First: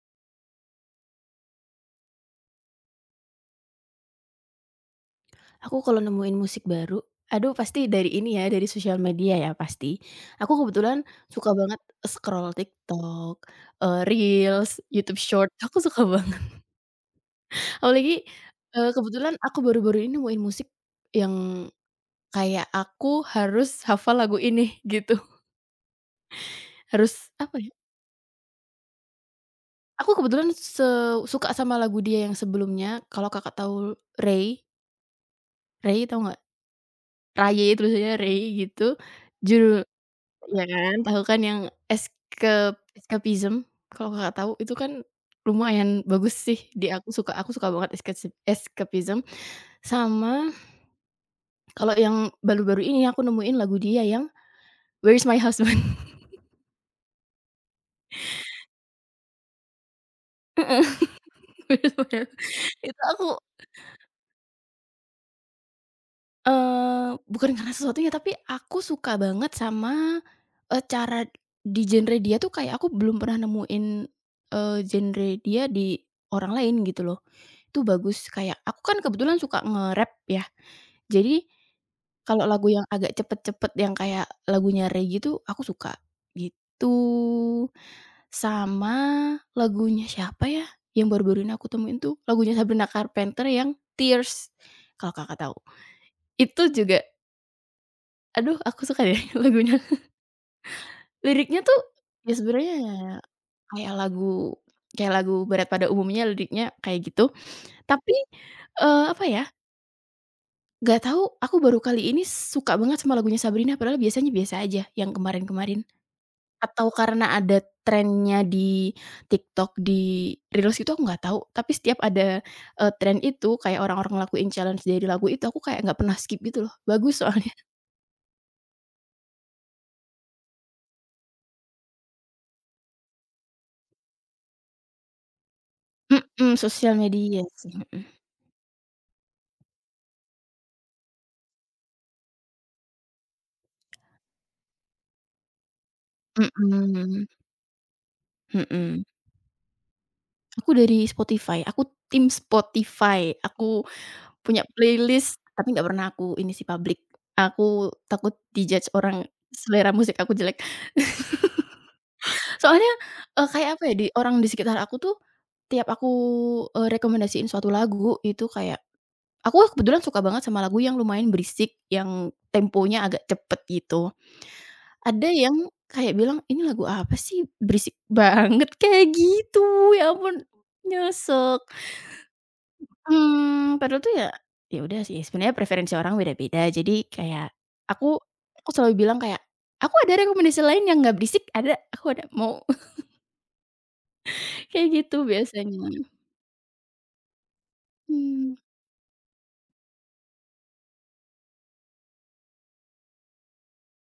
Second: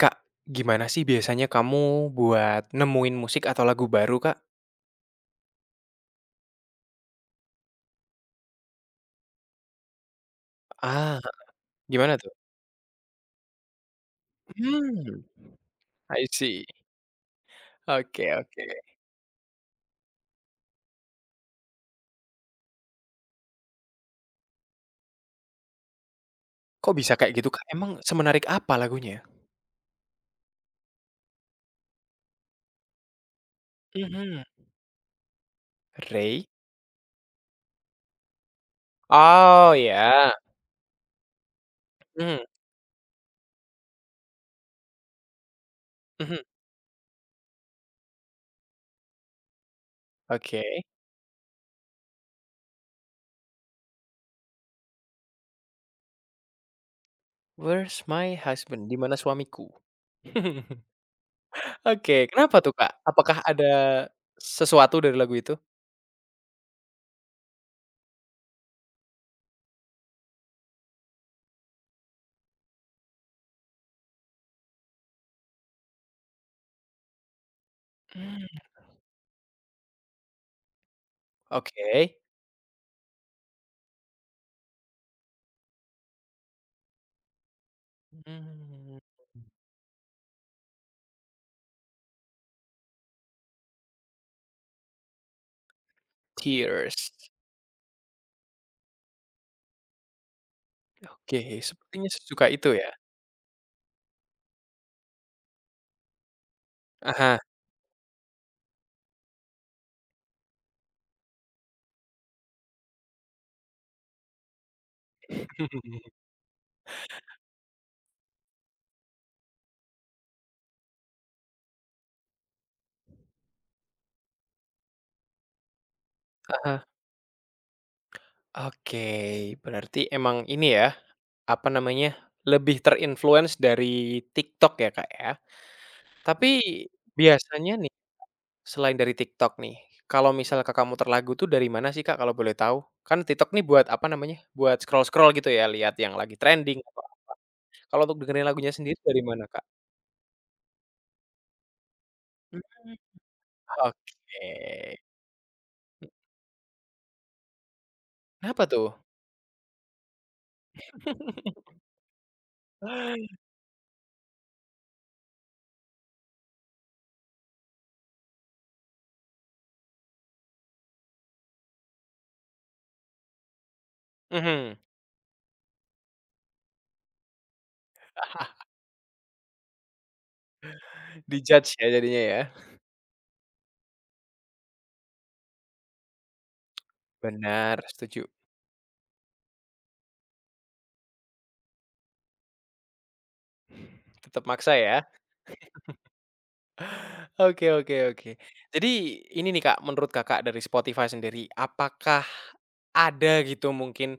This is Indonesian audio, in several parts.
Kak, gimana sih biasanya kamu buat nemuin musik atau lagu baru, Kak? Aku kalau nemuin musik baru, aduh pasti dari ini ya, dari sosial media ya pasti. Aku kebetulan Ah, suka banget gimana tuh? scroll TikTok, Reels, YouTube Hmm, Short, aku suka I banget. see. Apalagi, Oke, oke. Kebetulan aku baru-baru ini nemuin musik yang kayak aku harus hafal lagu ini gitu. Kok bisa Harus kayak gitu, apa Kak? ya, Emang semenarik apa lagunya? aku kebetulan suka sama lagu dia yang sebelumnya, kalau Kakak tahu Mhm. Rey, Rey tahu nggak? Ray. Raye tulisannya Rey gitu. Oh, Judul ya. Iya kan, tahu kan yang Mhm, escapism kalau Kakak tahu itu kan lumayan bagus mhm. sih di aku suka banget escapism sama Oke. kalau yang baru-baru ini aku nemuin lagu dia yang Where's My Husband. Where's my husband? Di mana suamiku? Heeh, Where's My Oke, Husband kenapa tuh, Kak? itu Apakah ada sesuatu dari lagu itu? Bukan karena sesuatunya, tapi aku suka banget sama, cara di genre dia tuh kayak aku belum pernah nemuin, genre dia di orang lain gitu loh. Itu bagus, kayak Mmm, aku kan kebetulan suka nge-rap ya. Jadi, oke. kalau lagu yang agak cepet-cepet yang kayak lagunya Rey gitu, aku suka, gitu. Sama Mmm, lagunya siapa ya, yang baru-baru ini aku temuin tuh, lagunya Sabrina Carpenter yang Tears, kalau Kakak tahu. Itu juga, Tears. aduh aku suka deh lagunya. Oke, Liriknya tuh, sepertinya ya sesuka itu sebenarnya ya? ya, kayak lagu kayak lagu berat pada umumnya liriknya kayak gitu. Aha. Tapi, apa ya, nggak tahu aku baru kali ini suka banget sama lagunya Sabrina padahal biasanya biasa aja yang kemarin-kemarin. Atau karena ada trennya di TikTok, di Reels itu aku nggak tahu, tapi setiap ada, tren itu kayak orang-orang lakuin challenge dari lagu itu, aku kayak nggak pernah skip gitu loh, Ah, bagus soalnya. oke, berarti emang ini ya, apa namanya, lebih ter dari TikTok ya, Kak, ya. Tapi Mhm, sosial media biasanya sih, nih, mhm. selain dari TikTok nih, kalau misal Kakak muter lagu tuh dari mana sih, Kak, kalau boleh tahu? Kan TikTok nih buat apa namanya, buat scroll-scroll gitu ya, lihat yang lagi trending. Mhm Kalau untuk dengerin lagunya sendiri mhm. dari mana, Kak? Aku dari Spotify, aku tim Mhm. Spotify, aku Oke, punya playlist, tapi nggak pernah aku ini sih public. Aku takut kenapa di-judge tuh? orang selera musik aku jelek. Soalnya, kayak apa ya, di orang di sekitar aku tuh tiap aku, rekomendasiin suatu lagu itu kayak aku kebetulan suka banget sama lagu yang lumayan berisik, yang temponya agak cepet gitu. Mhm, Ada yang kayak bilang, "Ini lagu apa sih? Berisik banget," kayak gitu, ya ampun nyesek. di-judge ya jadinya ya. Padahal tuh ya, ya udah sih sebenarnya preferensi orang beda-beda, jadi kayak Benar, aku setuju. aku selalu bilang kayak, "Aku ada rekomendasi lain yang nggak berisik, ada, aku ada, mau." Tetap maksa Kayak ya. gitu biasanya. Oke, oke, oke. Mhm. Jadi ini nih Kak, menurut Kakak dari Spotify sendiri, apakah ada gitu mungkin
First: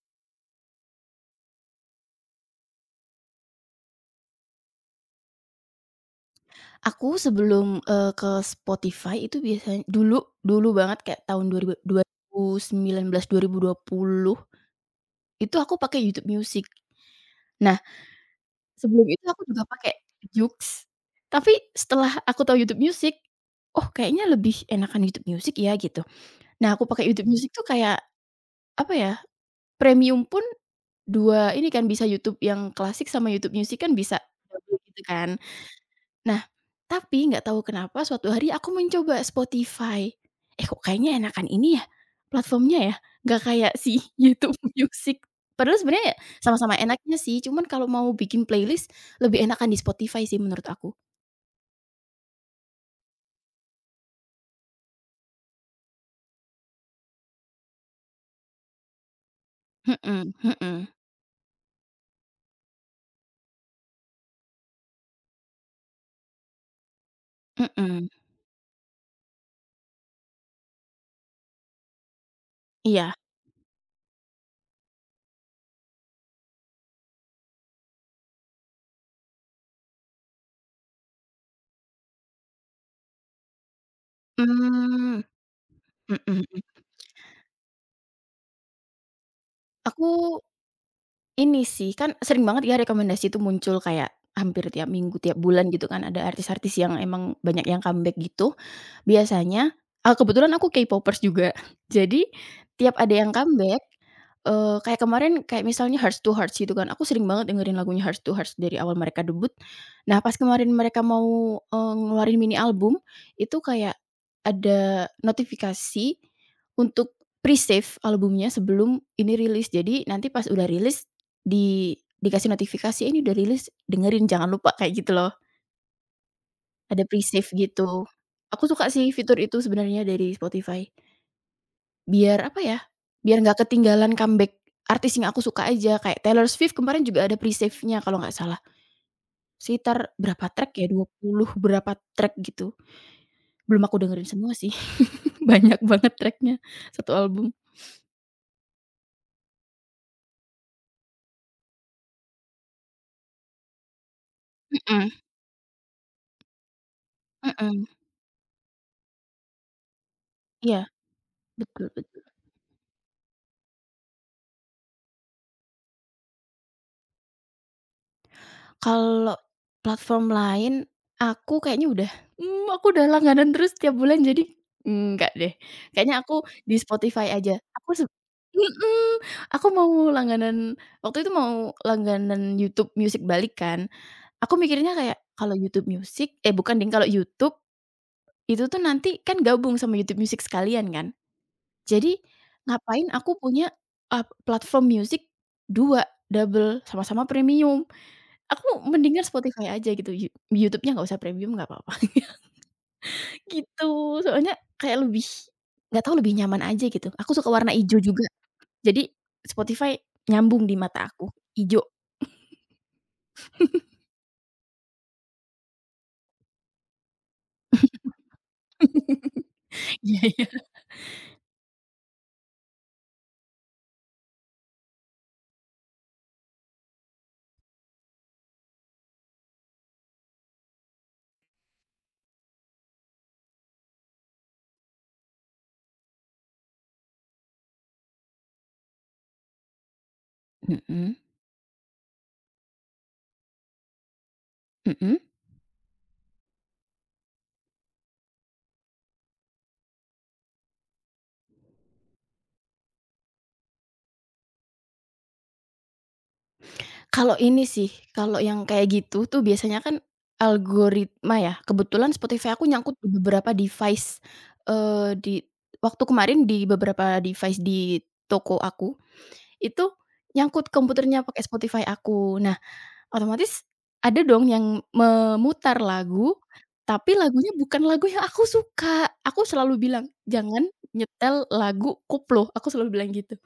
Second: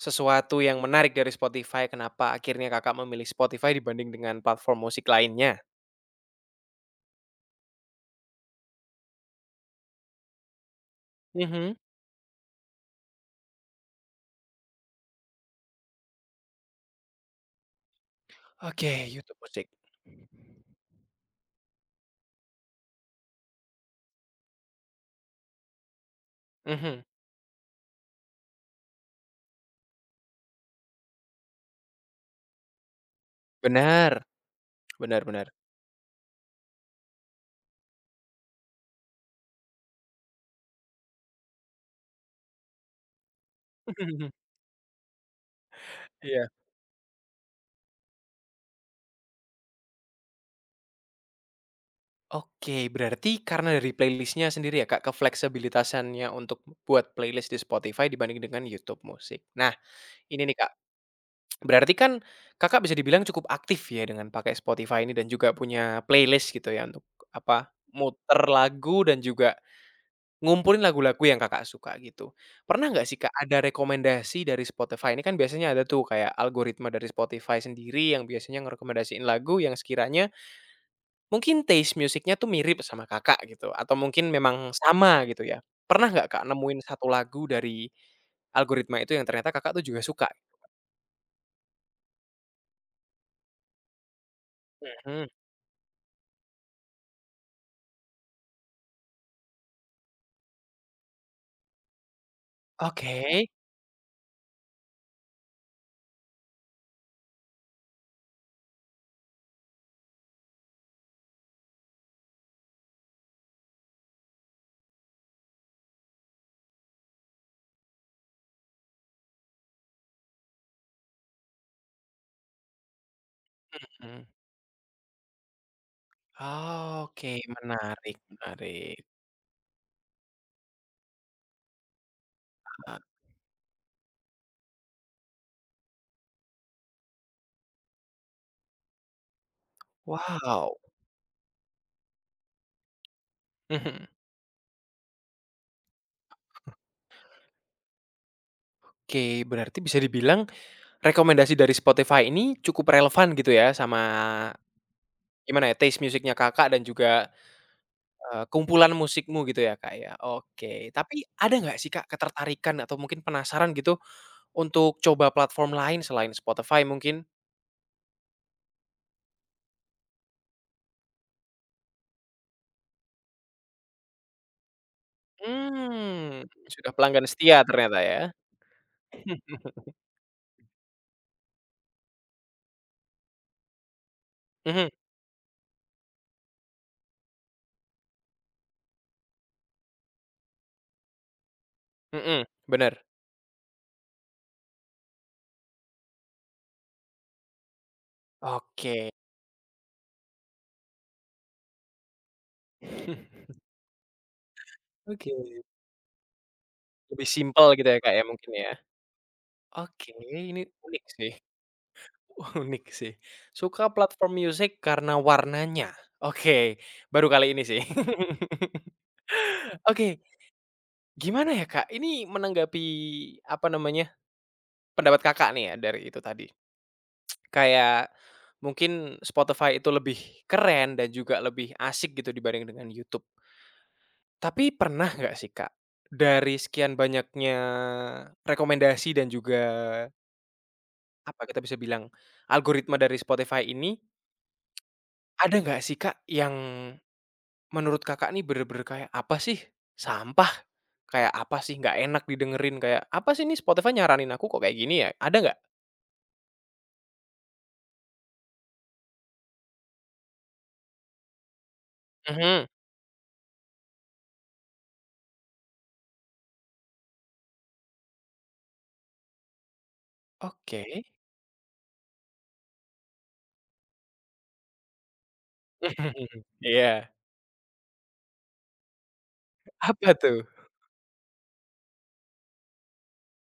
sesuatu yang menarik dari Spotify, kenapa akhirnya Kakak memilih Spotify dibanding dengan platform musik lainnya? Aku sebelum, ke Spotify itu biasanya dulu dulu banget kayak tahun Mhm. 2019 2020 itu aku pakai YouTube Music. Nah Oke, Sebelum itu YouTube aku juga Music. pakai Joox, tapi setelah aku tahu YouTube Music, "Oh, kayaknya lebih enakan YouTube Music ya," gitu. Nah aku Mhm. pakai YouTube Music tuh kayak, apa ya, premium pun 2 ini kan bisa YouTube yang klasik sama YouTube Music kan Benar, bisa double gitu benar kan. benar. Nah, tapi nggak tahu kenapa suatu hari aku mencoba Spotify, "Eh, kok kayaknya enakan ini ya, platformnya ya, nggak kayak si YouTube Music." Padahal sebenarnya ya Iya. sama-sama enaknya sih, cuman kalau mau bikin playlist lebih enakan di Spotify sih menurut aku. Oke, berarti karena dari playlistnya sendiri ya Kak, kefleksibilitasannya untuk buat playlist di Spotify dibanding dengan YouTube Music. Nah, Mhm ini nih Kak, mhm berarti kan Kakak bisa dibilang cukup aktif ya dengan pakai Spotify ini dan juga punya playlist gitu ya untuk apa, mhm, muter lagu dan juga ngumpulin lagu-lagu yang Kakak suka gitu. Pernah nggak iya. sih Kak ada rekomendasi dari Spotify? Ini kan biasanya ada tuh kayak algoritma dari Spotify sendiri yang biasanya ngerekomendasiin lagu yang sekiranya mungkin taste musiknya tuh mirip sama Kakak gitu atau mungkin memang Mmm, sama gitu ya. Pernah mhm nggak Kak mhm. nemuin satu lagu dari algoritma itu yang ternyata Kakak tuh juga suka? Aku ini sih, kan sering banget ya rekomendasi itu muncul kayak hampir tiap minggu, Mhm, tiap bulan gitu kan ada artis-artis yang emang banyak yang comeback gitu. Biasanya kebetulan aku K-popers juga. Jadi tiap ada oke. yang comeback, kayak kemarin kayak misalnya Hearts to Hearts gitu kan, aku sering banget dengerin lagunya Hearts to Hearts dari awal mereka debut. Nah, pas kemarin mereka mau, ngeluarin mini album, itu kayak ada notifikasi untuk pre-save albumnya sebelum ini rilis. Jadi nanti pas udah rilis di dikasih notifikasi, "Eh, ini udah rilis, Mhm. dengerin jangan lupa," kayak gitu loh. Ada Oke, pre-save gitu. menarik, Aku suka menarik, sih fitur itu sebenarnya dari Spotify. Biar apa ya, Kak. biar nggak ketinggalan comeback artis yang aku suka aja, kayak Taylor Swift kemarin juga ada pre-save-nya kalau nggak salah. Sekitar berapa track Wow, ya, 20 berapa track gitu. Belum aku mhm. dengerin semua sih, banyak banget tracknya satu album. Oke, berarti bisa dibilang rekomendasi dari Spotify ini cukup relevan gitu ya sama Mhm gimana ya, taste musiknya Kakak dan juga, mhm. Kumpulan musikmu gitu ya, Kak, ya. Iya, Oke, tapi ada nggak betul sih, Kak, betul. ketertarikan atau mungkin penasaran gitu untuk coba platform lain selain Spotify mungkin? Kalau platform lain, aku kayaknya udah aku udah langganan terus tiap bulan jadi enggak deh, kayaknya aku Hmm, di sudah pelanggan Spotify aja. setia ternyata ya. mhm, aku mau langganan waktu itu mau langganan YouTube Music balik kan, aku Mhm, mikirnya kayak kalau YouTube Music eh bukan deng, kalau YouTube itu tuh nanti kan gabung sama YouTube Music sekalian kan. Jadi mhm, bener. ngapain aku punya, platform musik 2 double, sama-sama premium. Aku Oke. mendingan Spotify aja gitu, YouTube-nya nggak usah premium nggak apa-apa, gitu. Soalnya kayak lebih Oke. nggak tahu lebih nyaman aja gitu. Lebih Aku suka simpel warna gitu ya, ijo Kak, ya juga, mungkin ya? jadi Spotify Oke, ini nyambung di unik mata aku, sih, ijo. unik sih. Suka platform musik karena warnanya. Oke, baru kali ini sih. Oke, Iya iya. gimana ya, Kak, ini menanggapi, apa namanya, pendapat Kakak nih ya dari itu tadi. Kayak mungkin Spotify itu lebih keren dan juga lebih asik gitu dibanding dengan YouTube. Tapi pernah nggak sih, Kak, dari sekian banyaknya rekomendasi dan juga Mhm apa kita bisa bilang, algoritma dari Spotify ini, mhm. ada nggak sih Kak, yang menurut Kakak nih bener-bener kayak, "Apa sih? Sampah? Kayak apa sih? Nggak enak didengerin," kayak, "Apa sih nih Spotify nyaranin aku kok kayak gini ya?" Ada nggak? Kalau ini sih, kalau yang kayak gitu tuh biasanya kan algoritma ya, kebetulan Spotify Mhm. aku nyangkut di beberapa device, di waktu kemarin di beberapa device di toko aku, itu nyangkut Oke. komputernya pakai Spotify aku. Nah, otomatis ada dong yang memutar lagu, Iya. tapi lagunya bukan lagu yang aku suka. Aku selalu bilang, Apa tuh? "Jangan nyetel lagu koplo." Aku selalu bilang gitu.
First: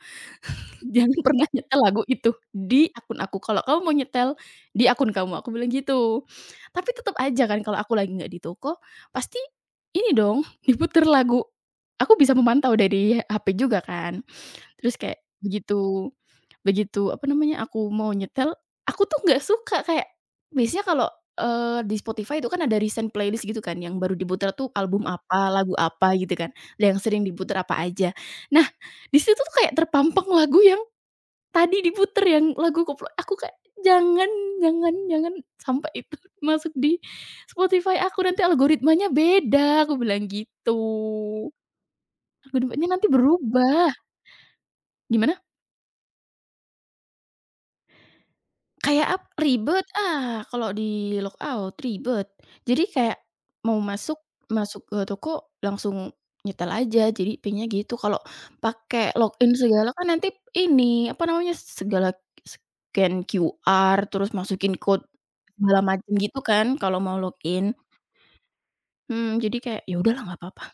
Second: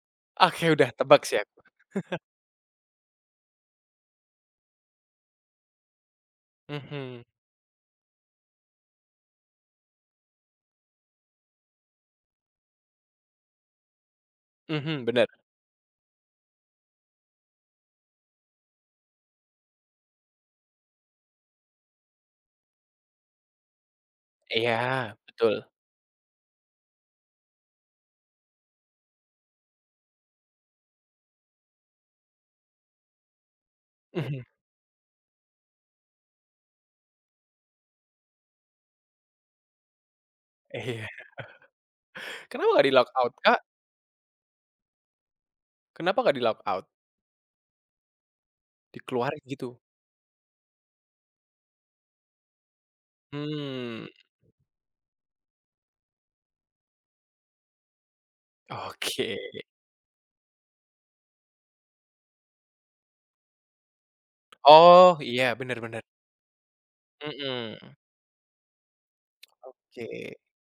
Oke udah "Jangan tebak sih pernah aku. nyetel lagu itu di akun aku. Kalau kamu mau nyetel, di akun kamu." Aku bilang gitu. Tapi tetep Mhm, aja kan kalau aku lagi nggak di toko, pasti ini dong, diputer lagu. Aku bisa memantau dari HP juga kan. Terus mhm, kayak bener. begitu. Begitu, apa namanya, aku mau nyetel, aku tuh nggak suka kayak biasanya kalau, di Spotify itu kan ada recent playlist gitu kan yang baru diputar tuh album Iya, apa, betul. lagu apa gitu kan, dan yang sering diputar apa aja. Nah, di situ tuh kayak terpampang lagu yang tadi diputer, yang lagu koplo aku kayak, "Jangan Mhm, jangan jangan sampai itu masuk di Spotify aku, nanti algoritmanya beda," aku bilang iya. gitu. Kenapa nggak "Algoritmanya nanti di-lockout Kak? berubah." Gimana? Kenapa nggak di-lockout? Kayak Dikeluarin gitu? ribet, ah, kalau di Lookout ribet. Jadi kayak mau Mmm, masuk masuk ke toko langsung nyetel aja, jadi pingnya gitu. Kalau pakai login oke. segala kan nanti ini, apa namanya, segala scan QR terus masukin kode Oh, iya, bener, segala bener. macam gitu kan kalau mau login. Mhm. Mhm, jadi kayak, ya udahlah Oke. nggak apa-apa.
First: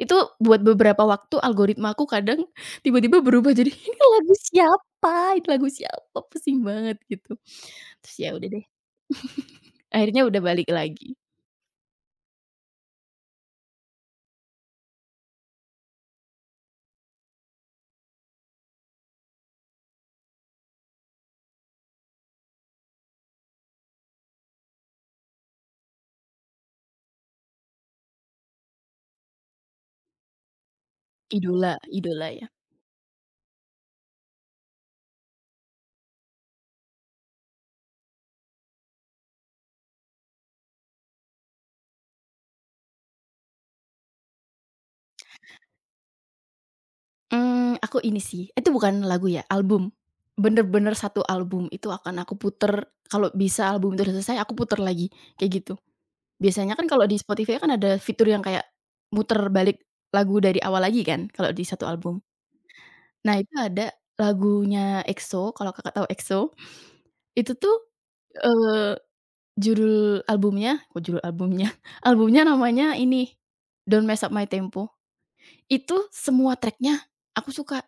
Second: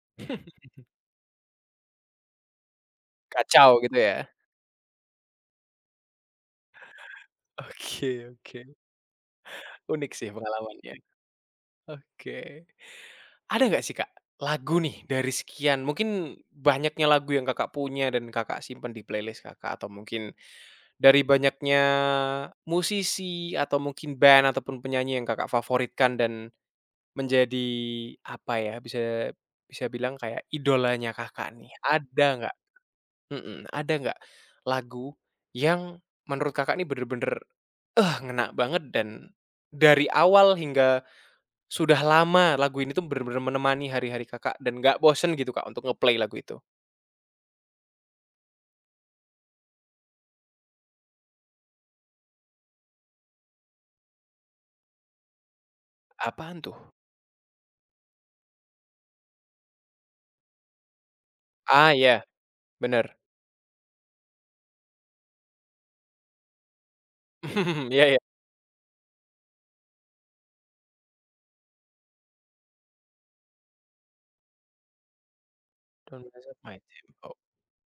Itu buat beberapa waktu algoritmaku kadang tiba-tiba berubah jadi, Kacau gitu "Ini ya? lagu siapa? Ini lagu siapa?" Pusing banget gitu. Terus Oke, ya udah oke. deh. Unik Akhirnya sih udah balik pengalamannya. lagi. Oke. Ada nggak sih, Kak, lagu nih dari sekian mungkin banyaknya lagu yang Kakak punya dan Kakak simpen di playlist Kakak atau mungkin dari banyaknya musisi atau mungkin band ataupun penyanyi yang Kakak favoritkan dan menjadi apa ya, bisa bisa bilang kayak idolanya Kakak nih, Idola ada idola ya? nggak? Mhm, ada nggak lagu yang menurut Kakak nih bener-bener, eh, ngena banget dan dari awal hingga sudah lama lagu ini tuh bener-bener menemani hari-hari Kakak dan nggak bosen gitu, Kak, untuk ngeplay lagu itu. Aku ini sih itu bukan lagu ya, album. Bener-bener satu album itu akan aku puter, kalau bisa album itu udah selesai aku puter lagi, kayak gitu. Apaan Biasanya tuh? kan kalau di Spotify kan ada fitur yang kayak muter balik lagu dari awal lagi kan, kalau di satu Ah, album. ya, bener. Nah itu ada lagunya EXO, kalau Kakak tahu EXO, itu tuh, Ya, ya. eee, judul albumnya kok judul albumnya, albumnya namanya ini, "Don't Mess Up My Tempo." Itu Don't mess semua up my track-nya tempo. aku suka,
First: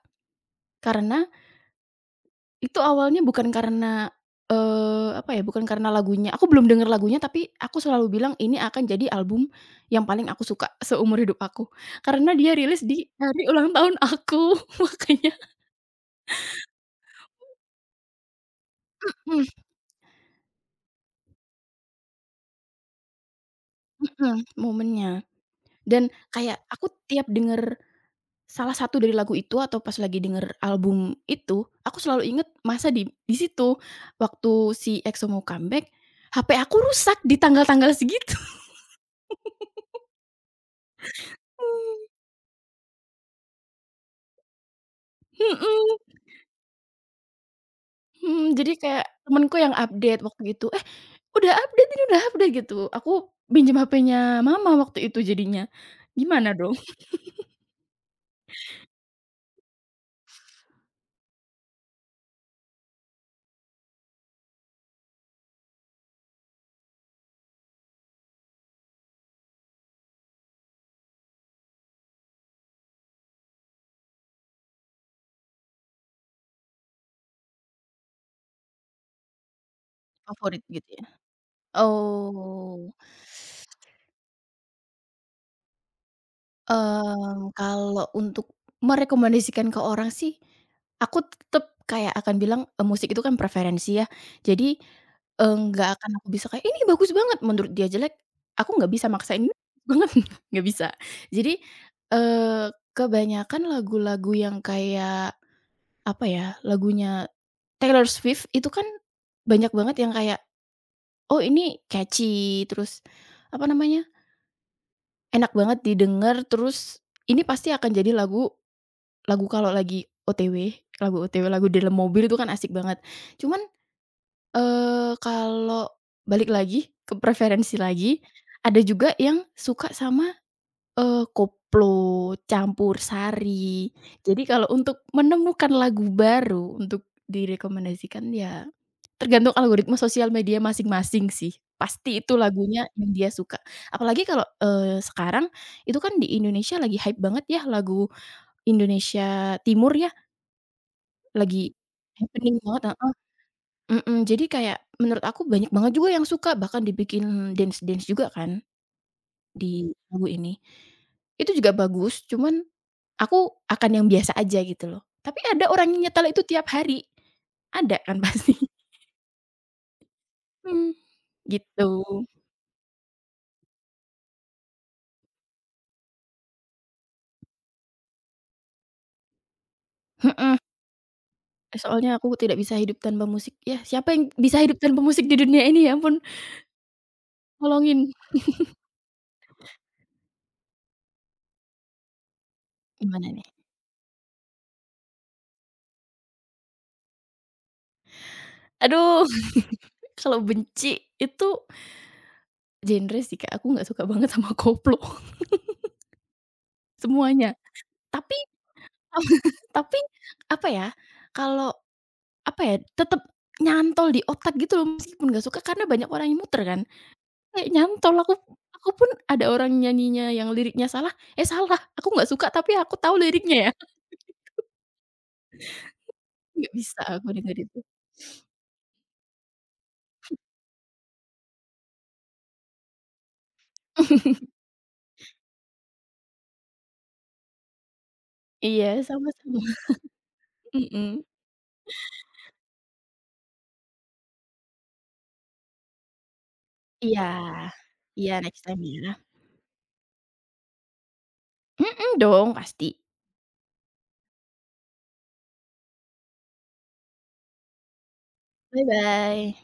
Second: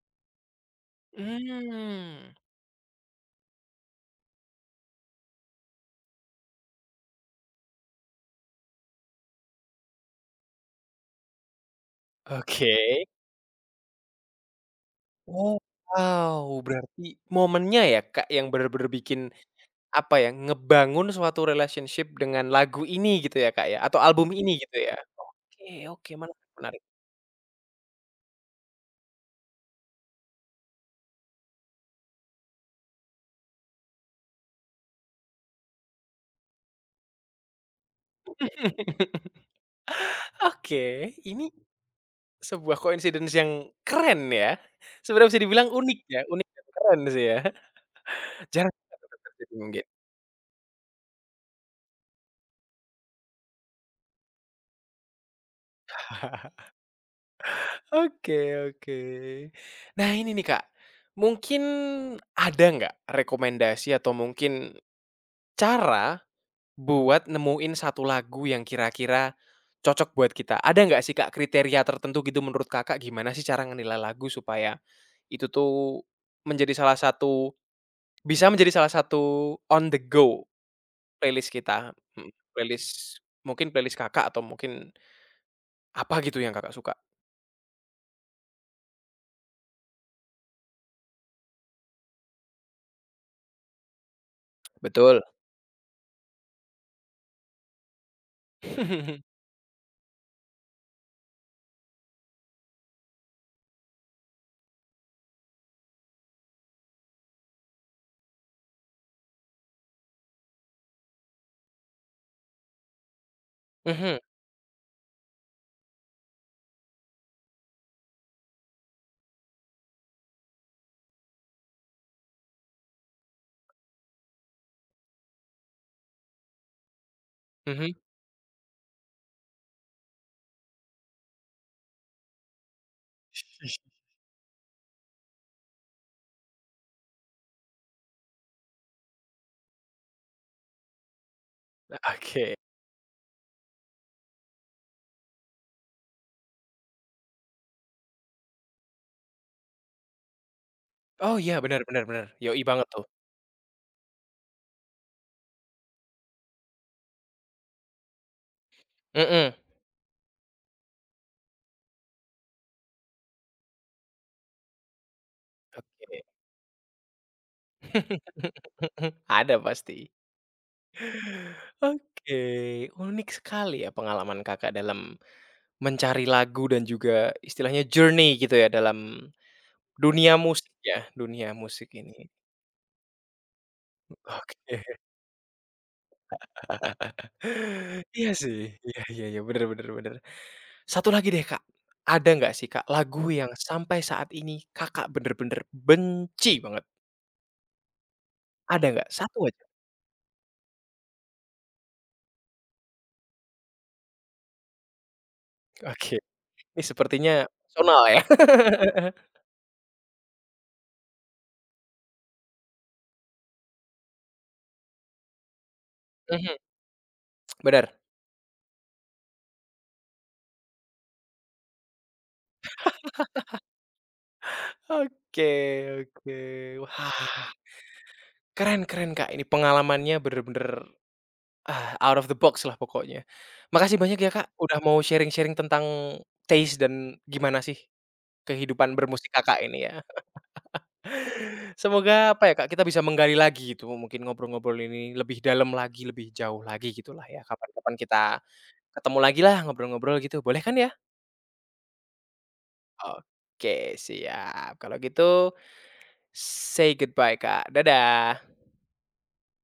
karena Mmm, itu awalnya bukan karena, apa ya, bukan karena lagunya. Aku belum denger lagunya, tapi aku selalu bilang ini akan jadi album yang paling aku suka seumur hidup aku. Karena dia oke. rilis di hari ulang tahun aku, makanya Oh, wow, berarti momennya ya, Kak, yang bener-bener bikin, mhm apa ya, ngebangun suatu relationship dengan lagu ini gitu ya, Kak, ya, atau album mhm, ini gitu ya? momennya. Oke, Dan oke, menarik, kayak menarik. aku tiap denger salah satu dari lagu itu atau pas lagi denger album itu, aku selalu inget masa di situ. Waktu si EXO mau comeback, HP aku rusak di tanggal-tanggal segitu. Oke, ini sebuah coincidence yang keren ya. Sebenarnya bisa dibilang unik Mhm ya, unik dan keren sih ya. mhm, Jarang jadi kayak banget terjadi temenku yang mungkin. update waktu itu, "Eh, udah update ini, udah update," gitu. Aku pinjam HP-nya mama waktu itu jadinya. Gimana dong? Oke, oke. Nah ini nih Kak, mungkin ada nggak rekomendasi atau mungkin cara buat nemuin satu lagu yang kira-kira cocok buat kita? Ada nggak sih Kak kriteria tertentu gitu menurut Kakak gimana sih cara ngenilai lagu supaya itu tuh menjadi salah satu, bisa menjadi salah satu on the go Favorit gitu ya? playlist kita, mhm, Oh. playlist mungkin playlist Kakak atau mungkin apa gitu yang Kakak suka? Kalau untuk merekomendasikan ke orang sih, aku tetep kayak akan bilang, musik itu kan preferensi ya. Jadi, Betul. Nggak akan aku bisa kayak, "Ini bagus banget!" Menurut dia jelek, aku nggak bisa maksain, "Ini banget, nggak bisa. Jadi, eee, kebanyakan lagu-lagu yang kayak, apa ya, lagunya Taylor Swift itu kan banyak banget yang kayak, "Oh, ini catchy," terus, apa namanya, Mhm, enak banget didengar, terus, ini pasti akan jadi lagu Lagu kalau lagi OTW, lagu OTW, lagu dalam mobil itu kan asik banget. Cuman, kalau balik lagi ke preferensi mhm. lagi, ada juga yang suka sama, koplo, campursari. Jadi kalau untuk menemukan lagu baru untuk direkomendasikan ya tergantung algoritma sosial media masing-masing sih. Pasti itu Oke. lagunya yang dia suka. Apalagi kalau, sekarang itu kan di Indonesia lagi hype banget ya lagu Indonesia Timur ya. Oh iya, Lagi bener, bener, bener, happening yoi banget banget tuh. heeh, mhm, jadi kayak menurut aku banyak banget juga yang suka, bahkan dibikin dance-dance juga kan Mhm, di lagu ini. Itu juga bagus, cuman aku akan yang biasa aja gitu loh. Tapi ada orang yang oke. nyetel itu tiap hari, ada kan pasti, Ada pasti. mhm, gitu, Oke, unik sekali ya pengalaman Kakak dalam mencari lagu dan juga istilahnya journey gitu ya dalam dunia heeh, musik ya, dunia musik soalnya ini. aku tidak bisa hidup tanpa musik. Ya siapa yang bisa hidup Oke. tanpa musik di dunia ini ya ampun, tolongin. Iya sih, iya, iya, iya, bener, bener, bener. Satu lagi deh, Kak. Ada nggak sih, Kak, lagu Gimana nih? yang sampai saat ini Kakak bener-bener benci banget? Ada nggak? Aduh, Satu aja. kalau benci itu genre sih Kak, aku nggak suka banget sama koplo. Oke, ini sepertinya Semuanya. personal ya. Tapi tapi apa ya, kalau apa ya, tetap nyantol di otak gitu loh meskipun nggak suka karena banyak orang yang Mhm, muter kan. Kayak bener. nyantol aku pun ada orang nyanyinya yang liriknya salah, eh salah, aku nggak suka tapi aku tahu liriknya ya. Oke, oke. Nggak bisa aku Wah, denger itu. keren, keren, Kak, ini pengalamannya bener-bener, ah, out of the box lah pokoknya. Makasih banyak ya, Kak, udah mau sharing-sharing tentang taste dan gimana sih Iya, kehidupan bermusik Kakak sama-sama. ini ya. Mhm. Semoga apa ya Kak, kita bisa menggali lagi gitu, mungkin ngobrol-ngobrol ini lebih dalam lagi, lebih jauh lagi Iya. gitulah ya, kapan-kapan kita Iya next time ya. ketemu lagi lah ngobrol-ngobrol gitu, boleh kan ya? Mhm dong, pasti. Oke siap, kalau gitu say goodbye Kak, dadah. Bye-bye.